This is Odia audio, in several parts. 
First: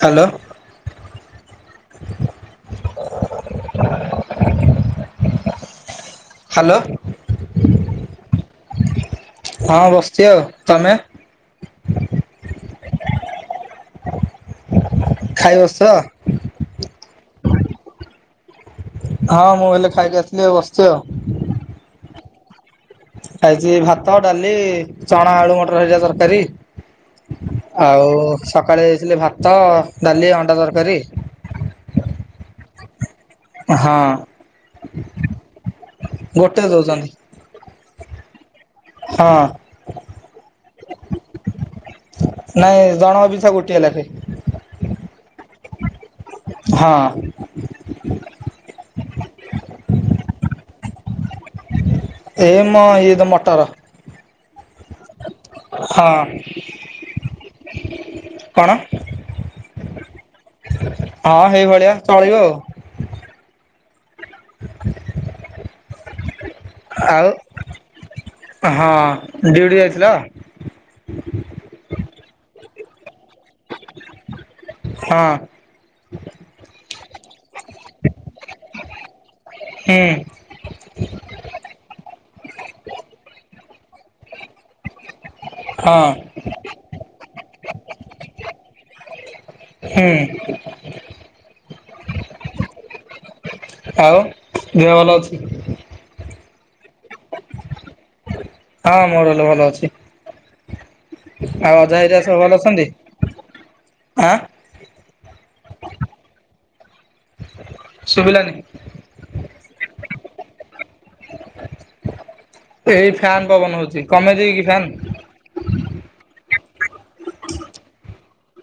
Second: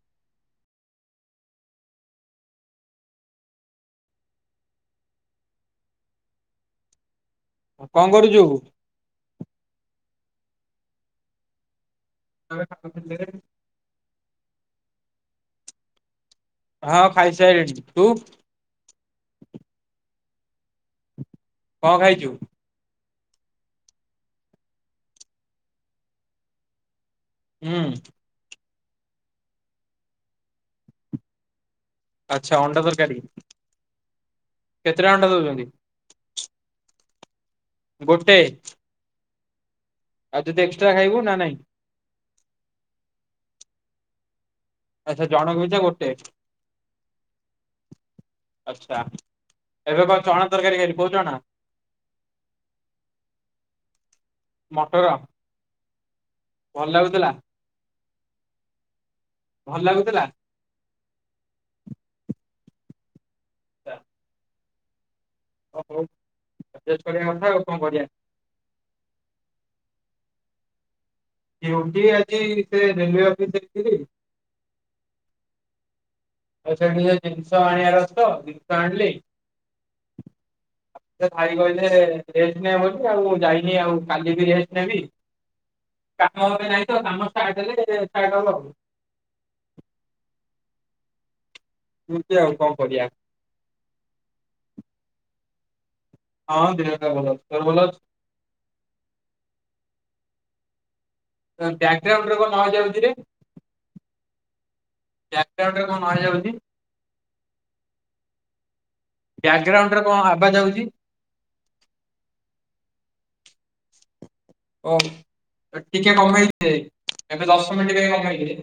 ହ୍ୟାଲୋ। ହାଲୋ। ଉଁ କଁ କରୁଚୁ? ହଁ ବସଛି ଆଉ ତମେ? [unintelligible] ଖାଇ ବସିଚ? ହଁ ଖାଇସାଇଲିଣି ତୁ? ହଁ ମୁଁ ହେଲେ ଖାଇକି ଆସିଲି ବସିଚି ଆଉ। କଁ ଖାଇଚୁ? ଖାଇଚି ଭାତ ଡାଲି ଚଣା ଆଳୁ ମଟର ଭଜା ତରକାରୀ। ହୁଁ ଆଉ ସକାଳେ ଏଇଥିଲେ ଭାତ ଡାଲି ଅଣ୍ଡା ତରକାରୀ। ଆଚ୍ଛା ଅଣ୍ଡା ତରକାରୀ। ହଁ କେତେଟା ଅଣ୍ଡା ଦଉଛନ୍ତି? ଗୋଟେ ଦଉଚନ୍ତି। ଗୋଟେ। ହଁ। ଆଉ ଯଦି ଏକ୍ସଟ୍ରା ଖାଇବୁ ନା ନାହିଁ। ନାଇଁ ଜଣଙ୍କ ପିଛା ଗୋଟିଏ ଲାଖେ। ଆଚ୍ଛା ଜଣଙ୍କ ପିଛା ଗୋଟେ। ହଁ। ଆଛା ଏବେ କଁ ଚଣା ତରକାରୀ ଖାଲି ଖୋଉଚ ନା। ହେ ମ ଇଏ ତ ମଟର। ମଟର। ହଁ ଭଲ ଲାଗୁଥିଲା କଣ? ଭଲ ଲାଗୁଥିଲା? ହଁ ହେଇ ଭଳିଆ ଚଳିବ ଆଉ। ତା ହ ହଉ ଆଡଜେଷ୍ଟ କରିବା କଥା ଆଉ କଁ କରିଆ। ହଁ ଡିଉଟି ଯାଇଥିଲ। ଡିଉଟି ଆଜି ସେ ରେଲୱେ ଅଫିସିରେ ଥିଲି। ହଁ। ଆଉ ସେଉଠୁ ଯୋଉ ଜିନିଷ ଆଣିବାର ଅଛି ତ ଜିନିଷ ଆଣିଲି। ହୁଁ ସେ ଭାଇ କହିଲେ ରେଷ୍ଟ ନେ ବୋଲି ଆଉ ଯାଇନି ଆଉ କାଲି ବି ରେଷ୍ଟ ନେବି। ହଁ କାମ ଏବେ ନାହିଁ ତ କାମ ଷ୍ଟାର୍ଟ ହେଲେ [unintelligible] ହୁଁ। [unintelligible] ଆଉ କଣ କରିଆ? ଆଉ ଦିହ ଭଲ ଅଛି? ହଁ ଦିହ ତ ଭଲ ଅଛି। ତୋର ଭଲ ଅଛି? ହଁ ମୋର ହେଲେ ଭଲ ଅଛି। ଅଁ ଆଉ ଅଜା ହେରିକା ସବୁ ବ୍ୟାଗ୍ରାଉଣ୍ଡରେ ଭଲ କଣ ନ ଅଛନ୍ତି? ଯାଉଚିରେ ଆଁ ବ୍ୟାଗ୍ରାଉଣ୍ଡ୍ ରେ କଣ ନଏଜ୍ ଆଉଚି? ଶୁଭିଲାନି ବ୍ୟାଗ୍ରାଉଣ୍ଡରେ କଣ ଆବାଜ୍ ଆଉଚି? ଏଇ ଫ୍ୟାନ୍ ପବନ ହଉଚି କମେଇ ଦେବିକି? ଓଃ ଟିକେ କମେଇଦେ। ଏବେ ଦଶ ମିନଟି ପାଇଁ କମେଇଦେ।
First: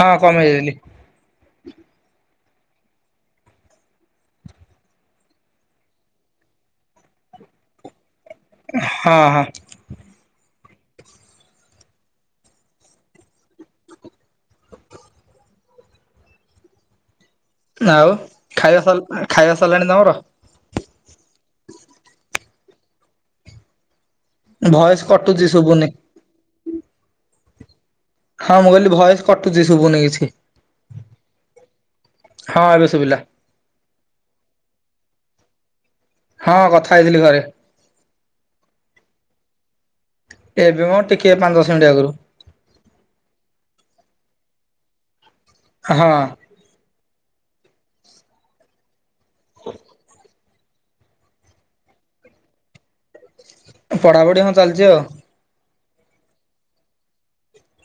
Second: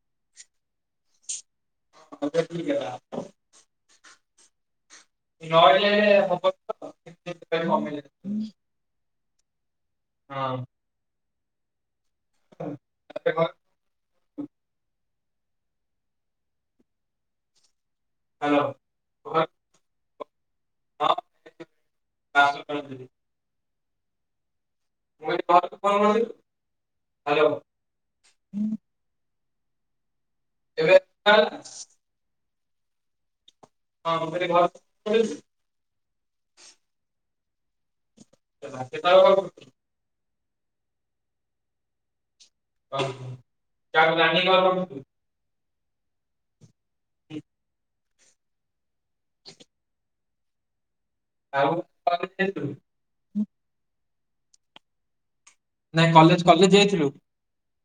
ହଁ କମେଇଦେଲି। ଏବେ ଠିକ୍ ହେଲା। ନହେଲେ ହବନି ବା। ସେଥିପାଇଁ କମେଇ ଦେଲି। ହଁ ହଁ। ହଁ। ଉଁ ଆ ଦେଖ ନା ବା ହ୍ୟାଲୋ ଖାଇବା ସଲ୍ ଖାଇବା ସରଲାଣି ତମର? ହଁ କାଲି ସକାଳ କୁ ଯିବି। ଭଏସ୍ ମୁଁ ଏଇଠି [unintelligible] ହ୍ୟାଲୋ ହଁ ମୁଁ କହିଲି ଭଏସ୍ କଟୁଚି ଶୁଭୁନି କିଛି [unintelligible] ହଁ ଏବେ ଶୁଭିଲା। ହଁ ଗୋଟେ [unintelligible] ହଁ କଥା ହେଇଥିଲି ଘରେ। [unintelligible] ମତେ ତ କଲ୍ କଲୁ। ଏବେ ମ ଟିକେ ପାଞ୍ଚ୍ ଦଶ ମିନିଟ୍ ଆଗରୁ। [unintelligible] ହଁ। ଉଁ [inaudible] ଆଉ [unintelligible] ପଢ଼ାପଢ଼ି ହଁ ଚାଲିଚି ଆଉ। ନାଇଁ କଲେଜ କାଲି ଯାଇଥିଲୁ?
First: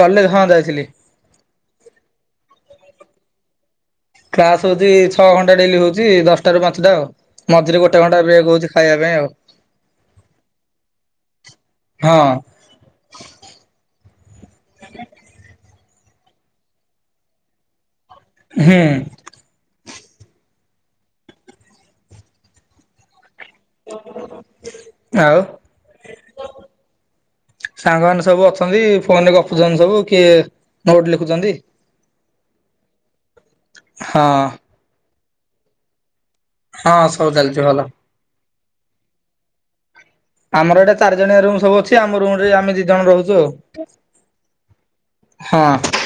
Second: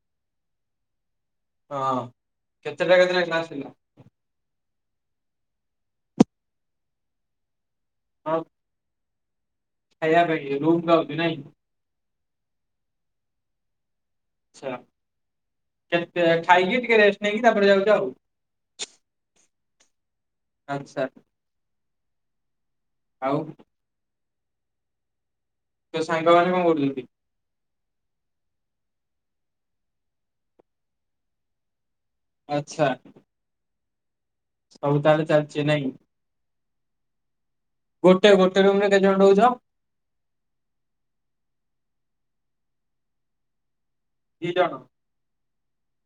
କଲେଜ ହଁ ଯାଇଥିଲି। ହଁ କେତେଟା କେତେନେଖା କ୍ଲାସ୍ ହେଲା? କ୍ଲାସ ହଉଚି ଛଅ ଘଣ୍ଟା ଡ଼େଲି ହଉଚି ଦଶଟା ରୁ ପାଞ୍ଚଟା ଆଉ। ମଝିରେ ଗୋଟେ ଘଣ୍ଟା ବ୍ରେକ୍ ହଉଚି ଖାଇବା ପାଇଁ ଆଉ। ଖାଇାବା ପାଇଁକି ରୁମ୍ କୁ ଆଉଚୁ ନାଇଁ। ହଁ। ଆଛା କେତେ ଆ ଖାଇକି ଟିକେ ରେଷ୍ଟ୍ ନେଇକି ତାପରେ ଯାଉଚୁ ଆଉ। ହୁଁ। ଆଚ୍ଛା। ଆଉ ନା ଆଉ ତ ସାଙ୍ଗମାନେ କଣ କରୁଛନ୍ତି? ସାଙ୍ଗମାନେ ସବୁ ଅଛନ୍ତି ଫୋନ ରେ ଗପୁଛନ୍ତି ସବୁ କିଏ ନୋଟ ଲେଖୁଛନ୍ତି। ଆଚ୍ଛା। ହଁ। ସବୁ ତାହେଲେ ଚାଲିଚି ନାଇଁ? ହଁ ସବୁ ଚାଲିଛି ଭଲ। ଗୋଟେ ଗୋଟେ ରୁମରେ କେତେ ଜଣ ରହୁଛ? ଆମର ଏଇଟା ଚାରି ଜଣିଆ ରୁମ ସବୁ ଅଛି ଆମ ରୁମ ରେ ଆମେ ଦି ଜଣ ରହୁଛୁ ଆଉ। ଦି ଜଣ। ହଁ।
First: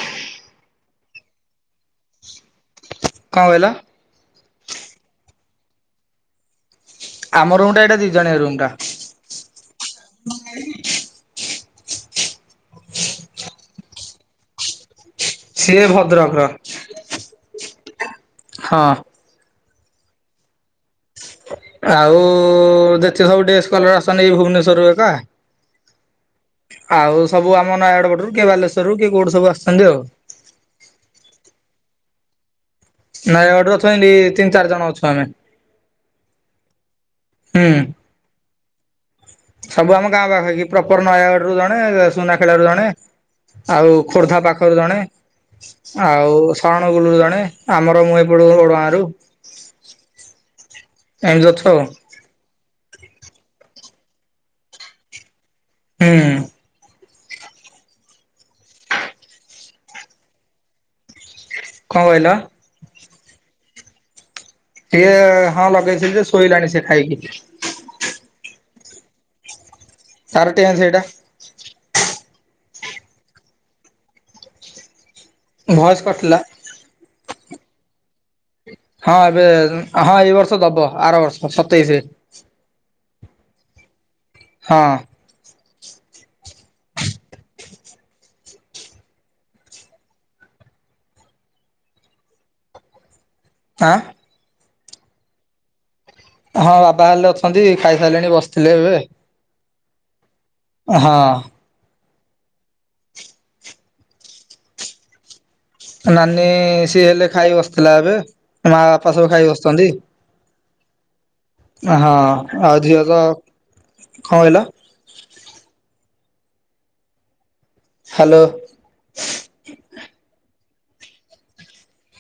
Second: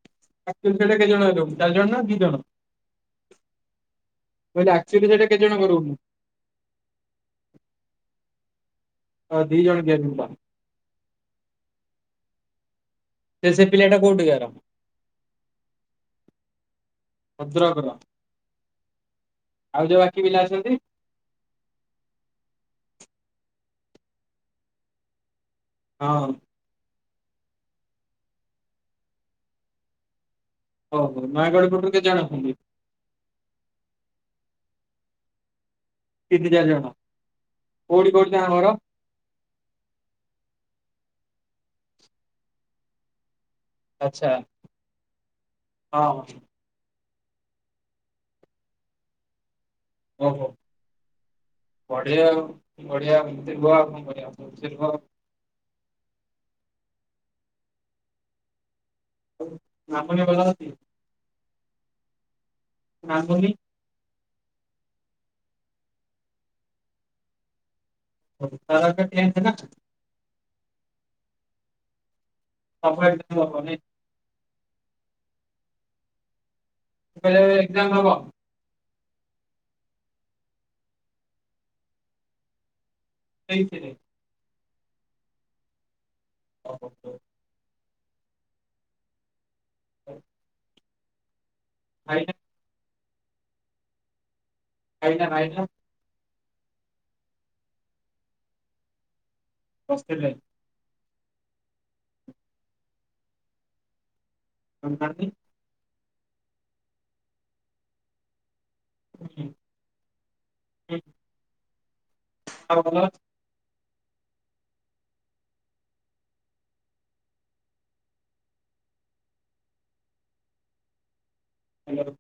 ଆଉ ସେମିତି ହେଲେ କେତ ଜଣ ରହୁଛ ଚାରି ଜଣ ନା ଦି ଜଣ? କଣ କହିଲ? କହିଲି ଏକ୍ଟୁଆଲୀ ସେଇଟା କେତେ ଜଣଙ୍କ ରୁମ୍? ଆମ ରୁମ୍ ଟା ଏଇଟା ଦି ଜଣିଆ ରୁମ୍ ଟା। ଓ ଦିଇ ଜଣିକିଆ ରୁମ୍ ଟା। ସେ ସେଇ ପିଲାଟା କଉଠି କାର? ସିଏ ଭଦ୍ରକ ର। ଭଦ୍ରକର। ହଁ। ଆଉ ଯୋଉ ବାକି ପିଲା ଅଛନ୍ତି? ଆଉ ଯେତିକ ସବୁ ଡେସ୍ କଲର ଆସିନି ଭୁବନେଶ୍ଵରରୁୁ ଏକା। ହଁ। ଆଉ ସବୁ ଆମ ନୟାଗଡଗଡରୁ କିଏ ବାଲେଶ୍ୱର ରୁ କିଏ କୋଉଠି ସବୁ ଆସଛନ୍ତି ଆଉ। ଓ ହୋ ନୟାଗଡ଼ ପଟରୁ କେତେ ଜଣ ଅଛନ୍ତି? ନୟାଗଡ଼ ରୁ ଅଛୁ ଏମିତି ତିନି ଚାରି ଜଣ ଅଛୁ ଆମେ। ତିନି ଚାରି ଜଣ ହୁଁ। କୋଉଠି କୋଉଠି ତାଙ୍କ ଘର? ସବୁ ଆମ ଗାଁ ପାଖରେ କି ପ୍ରପର ନୟାଗଡ ରୁ ଜଣେ ଯ ସୁନାଖେଳା ରୁ ଜଣେ। ଆଉ ଆଚ୍ଛା। ଖୋର୍ଦ୍ଧା ପାଖରୁ ଜଣେ ହଁ ଆଉ ସି ବାଣ ପୁରୁ ଜଣେ ଆମର ମୁଁ ଏପଟ ଓଡ଼ଗାଁ ରୁ। ଏମିତି ଅଛୁ ଆଉ। ସେଇଆ ଆଉ ବଢିଆ ମୋତେ କୁହ ଆଉ କଣ କରିବା ଭଲସେ କୁହ? ହୁଁ। ଆଉ ମାମୁନୀ ଭଲ ଅଛି? କଣ କହିଲ? ମାମୁନୀ? ସିଏ ହଁ ଲଗେଇଥିଲି ଯେ ଶୋଇଲାଣି ସେ ଖାଇକି। [unintelligible] ସାର ଟେନ୍ ସେଇଟା। [unintelligible] ଭଏସ କଟିଲା। ମୁଁ କହିଲି ଏଜ୍ଜାମ ହବ। ହଁ ଏବେ ହଁ ଏଇ ବର୍ଷ ଦବ ଆର ବର୍ଷ ସତେଇଶି ରେ। ଏଇ ଥିରେ। ହଁ। ଅ ହୋ। ହଉ [inaudible] [unintelligible] ହାଁ ଏଇଟା ଖାଇଚୁ ହଁ ବାବା ହେଲେ ଅଛନ୍ତି ଖାଇସାରିଲେଣି ବସିଥିଲେ ଏବେ ବସିଥିଲେ ହଁ [unintelligible] ନାନୀ ସିଏ ହେଲେ ଖାଇ ବସିଥିଲା ଏବେ ମା ବାପା ସବୁ ଅଛି? ଖାଇ ବସିଛନ୍ତି ହଁ ଆଉ ଝିଅ ତ କଣ କହିଲ ହ୍ୟାଲୋ ହ୍ୟାଲୋ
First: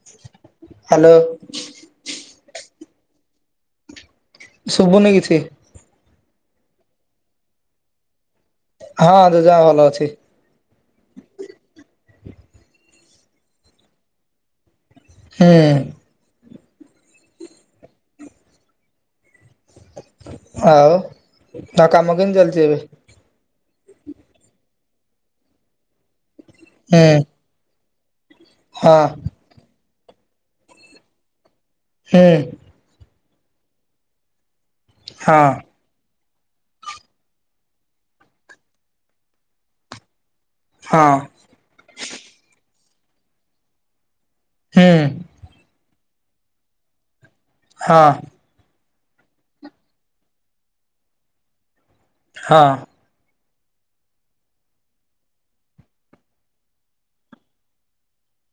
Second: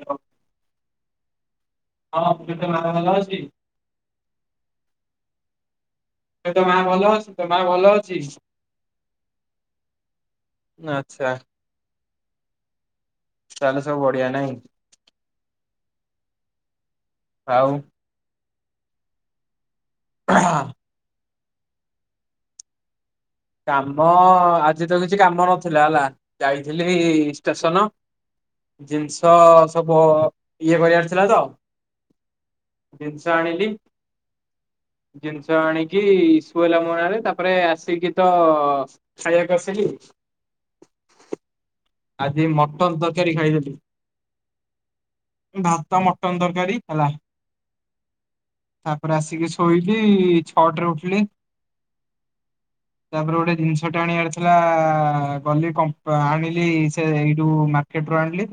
ହ୍ୟାଲୋ ହ୍ୟାଲୋ ହଁ ମୁଁ [unintelligible] ଶୁଭୁନି କିଛି ଏ ତୋ ମା ଭଲ ଅଛି ତୋ ମା ଭଲ ଅଛି? ହଁ ଜେଜେମା ଭଲ ଅଛି। ଆଛା ତାହେଲେ ସବୁ ବଢିଆ ନାଇଁ। ହୁଁ ଆଉ ଆଉ ତା କାମ କେମିତି ଚାଲିଛି ଏବେ କାମ ଆଜି ତ କିଛି କାମ ନଥିଲା ହେଲା ଯାଇଥିଲି ହୁଁ ଷ୍ଟେସନ। ହଁ ଜିନିଷ ସବୁ ଇଏ କରିବାର ଥିଲା ତ ହୁଁ ଜିନିଷ ଆଣିଲି ହଁ ଜିନିଷ ଆଣିକି କୁହଲା [unintelligible] ରେ ତାପରେ ଆସିକି ତ ଖାଇବାକୁ ଆସିଲି ହଁ ଆଜି ମଟନ ତରକାରୀ ଖାଇେଦଲି। ହୁଁ ଭାତ ମଟନ ତରକାରୀ ହେଲା। ହଁ ତାପରେ ଆସିକି ଶୋଇକି ଛଅଟାରେ ଉଠିଲି। ହଁ ତାପରେ ଗୋଟେ ଜିନିଷ ଟା ଆଣିବାର ଥିଲା ଗଲି କମ୍ପୁ ଆଣିଲି। ସେ ଏଇଠୁ ମାର୍କେଟ ରୁ ଆଣିଲି।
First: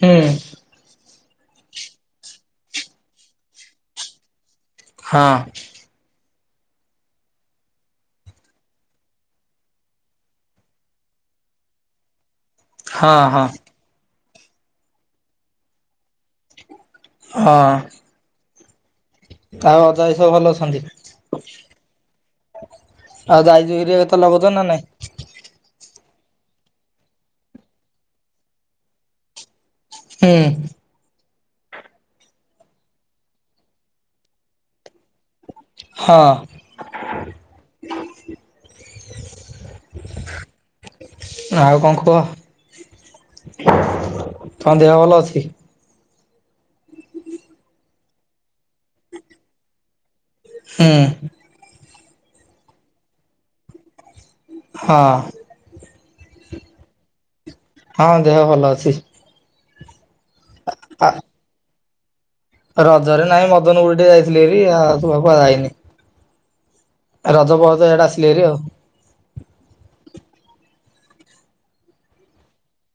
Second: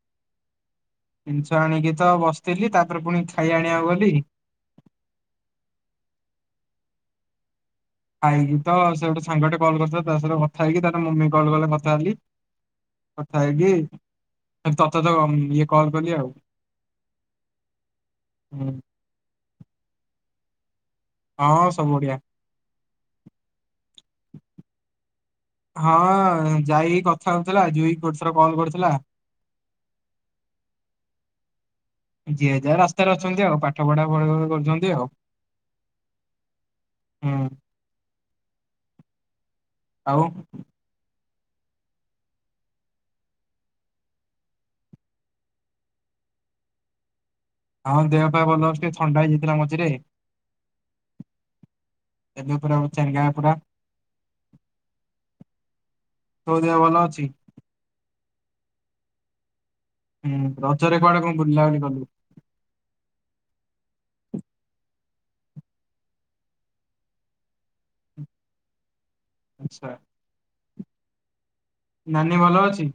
ହୁଁ ଜିନିଷ ଆଣିକି ତ ବସିଥିଲି ତାପରେ ପୁଣି ଖାଇବା ଆଣିବାକୁ ଗଲି। ହଁ ଆାଇକି ତ ସେ ଗୋଟେ ସାଙ୍ଗେ ଟେ କଲ୍ କରିଥିଲା ତା ସହିତ କଥା ହେଇକି ତାର ମମି କଲ୍ କଲେ କଥା ହେଲି। ହଁ ହଁ କଥା ହେଇକି ତତେ ତ ଇଏ କଲ କଲି ଆଉ। ହଁ ହୁଁ ତାଉ ଅଜା ଆଇ ସବୁ ଭଲ ଅଛନ୍ତି। ହଁ ସବୁ ବଢିଆ। ଆଉ [unintelligible] ନା ନାଇଁ? ହଁ ଯାଇକି କଥା ହଉଥିଲା ଜୁଇ ଗୋଟେ ଥର କଲ୍ କରିଥିଲା। ହୁଁ। ଯିଏ ଯା ରାସ୍ତାରେ ଅଛନ୍ତି ଆଉ ପାଠ ପଢା [unintelligible] କରୁଚନ୍ତି ଆଉ। ହଁ ହଁ- ଆଉ। ଆଉ କଣ କୁହ ତମ ଦେହ ଭଲ ଅଛି? ହଁ ଦେହ ପା ଭଲ ଅଛି ଟିକେ ଥଣ୍ଡା ହେଇଯାଇଥିଲା ମଝିରେ ହୁଁ। ଏବେ ପୁରା ଅ-ଚାଙ୍ଗା ପୁରା। ହଁ। ତମ ଦେହ ଭଲ ଅଛି? ହଁ ଦେହ ଭଲ ଅଛି। ହୁଁ ରଜରେ ଆ କୁଆଡେ କଣ ବୁଲା ବୁଲି କଲୁ? ରଜରେ ନାଇଁ ମଦନ [unintelligible] ଟିକେ ଯାଇଥିଲି ଭାରି [unintelligible] ଯାଇନି। ରଜ ପରେ ଇଆଡେ ଆସିଲି ଭାରି ଆଉ। ଆଚ୍ଛା। ନାନୀ ଭଲ ଅଛି?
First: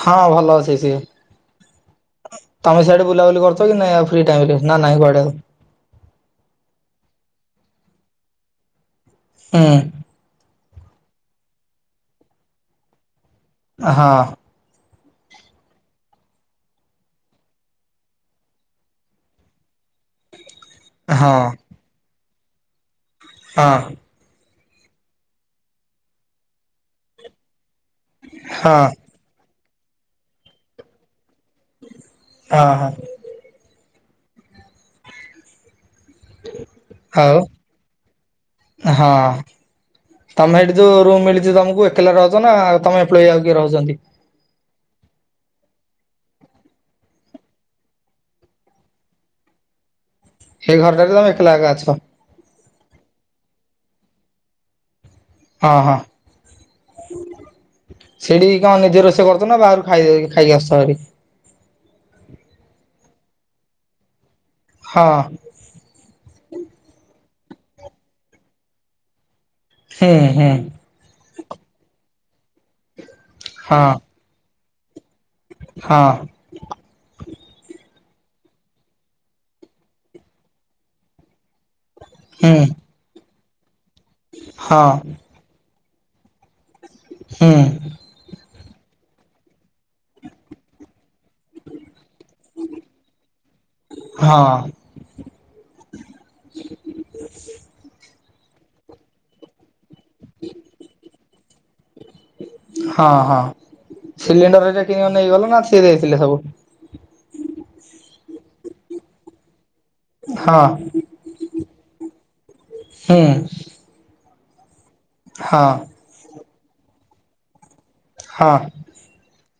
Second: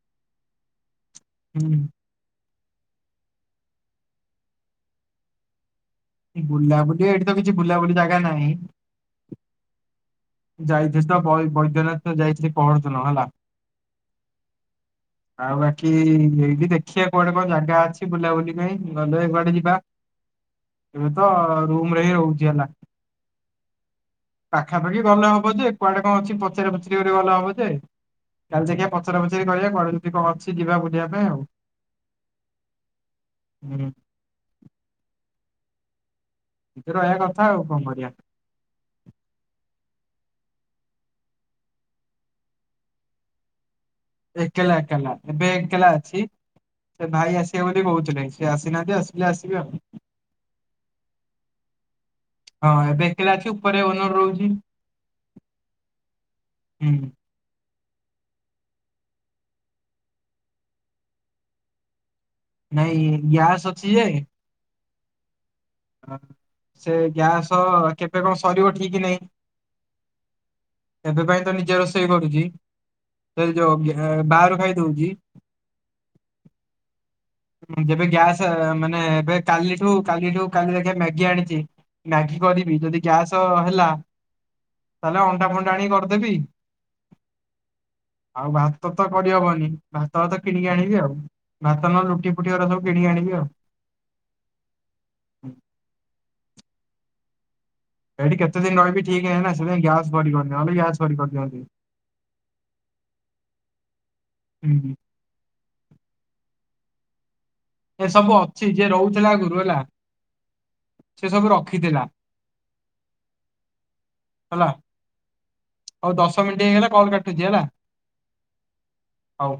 ହଁ ଭଲ ଅଛି ସିଏ। [inaudible] ତମେ ସିଆଡେ ବୁଲାବୁଲି କରୁଚ କି ନାଇ ଆଉ ଫ୍ରି ଟାଇମ୍ ରେ ନା ନାଇଁ କୁଆଡେ? ବୁଲାବୁଲି ଏଇଠି ତ କିଛି ବୁଲାବୁଲି ଜାଗା ନାହିଁ। ହୁଁ। ଯାଇଥିଲି ତ ବୈ-ବୈଦ୍ୟନାଥ ଯାଇଥିଲି ପର୍ ଦିନ ହେଲା। ହଁ। ଆଉ ବାକି ଏଇଠି ଦେଖିବା କୁଆଡେ କଣ ଜାଗା ଅଛି ବୁଲାବୁଲି ପାଇଁ ଗଲେ କୁଆଡେ ଯିବା। ଏବେ ତ ହଁ ରୁମ ରେ ହିଁ ରହୁଚି ହେଲା। ହଁ। ପାଖାପାଖି ଗଲେ ହବ ଯେ କୁଆଡେ କଣ ଅଛି ପଚାର ପଚାରି କରି ଗଲେ ହବ ଯେ କାଲି ହଁ ଦେଖିବା ପଚରା ପଚାରି କରିବା କୁଆଡେ ଯଦି କଣ ଅଛି ଯିବା ବୁଲିବା ପାଇଁ ଆଉ। ଅ- ହ। [inaudible] ନିଜେ ରହିବା କଥା ଆଉ କଣ କରିବା। ହଁ। ତମେ ଏଇଠି ଯଉ ରୁମ୍ ମିଳିଚି ତମକୁ ଏକଲା ରହୁଚ ନା ତମେ ଏମ୍ପ୍ଲୋଇ ଆଉ କିଏ ରହୁଚନ୍ତି? ଏକେଲା ଏକେଲା ଏବେ ଏକେଲା ଅଛି ସେ ଭାଇ ଆସିବେ ବୋଲି କହୁଥିଲେ ସେ ଆସିନାହାନ୍ତି ଆସିଲେ ଆସିବେ ଆଉ। ସେଇ ଘରଟାରେ ତମେ ଏକଲା ଏକା ଅଛ? ହଁ ଏବେ ଏକେଲା ଅଛି ଉପରେ ଓନର୍ ରହୁଚି। ହଁ ହଁ। ହୁଁ ସେଠି କଣ ନିଜେ ରୋଷେଇ କରୁଚ ନା ବାହାରୁ ଖାଇ- ଖାଇକି ଆସୁଚ ହେରି? ନାଇଁ ଗ୍ୟାସ ଅଛି ଯେ ହଁ। ହଁ ସେ ଗ୍ୟାସ କେବେ କଣ ସରିବ ଠିକ୍ ନାହିଁ। ହେଁ ହେଁ। ଏବେ ପାଇଁ ତ ନିଜେ ରୋଷେଇ କରୁଛି ସେ ଯୋଉ ହଁ ବାହାରୁ ଖାଇଦଉଛି। ହଁ। ଯେବେ ଗ୍ୟାସ୍ ମାନେ ଏବେ କାଲିଠୁ କାଲିଠୁ କାଲି ଦେଖିଆ ମ୍ୟାଗି ଆଣିଛି। ମ୍ୟାଗି ହୁଁ କରିବି ଯଦି ଗ୍ୟାସ ହେଲା ହଁ ତାହେଲେ ଅଣ୍ଡା ଫଣ୍ଡା ଆଣି କରିଦେବି। ହୁ। ଆଉ ଭାତ ତ କରିହବନି ଭାତ ତ କିଣିକି ଆଣିବି ଆଉ ଭାତ ନ ରୋଟି ପୁଟି ଗୁରା କିଣି ଆଣିବି ଆଉ। ହଁ। ଏଠି କେତେ ଦିନ ରହିବି ଠିକ ନାହିଁ ନା ସେଥି ପାଇଁ ଗ୍ୟାସ୍ ଭରି ପାରୁନି ନ ହେଲେ ଗ୍ୟାସ୍ ଭରି କରିଦିଅନ୍ତି। ହଁ ହଁ ସିଲିଣ୍ଡର ହେରା ହୁଁ। କି ନେଇଗଲ ନା ସିଏ ହେଇଥିଲେ ସବୁ? ଏ ସବୁ ଅଛି ଯିଏ ରହୁଥିଲା ଆଗରୁ ହେଲା। ସେ ସବୁ ରଖିଥିଲା ହଁ ହୁ। ହେଲା। ହଁ। ହଉ ଦଶ ମିନିଟ୍ ହେଇଗଲା କଲ୍ କାଟୁଛି ହେଲା? ହଁ। ହଉ।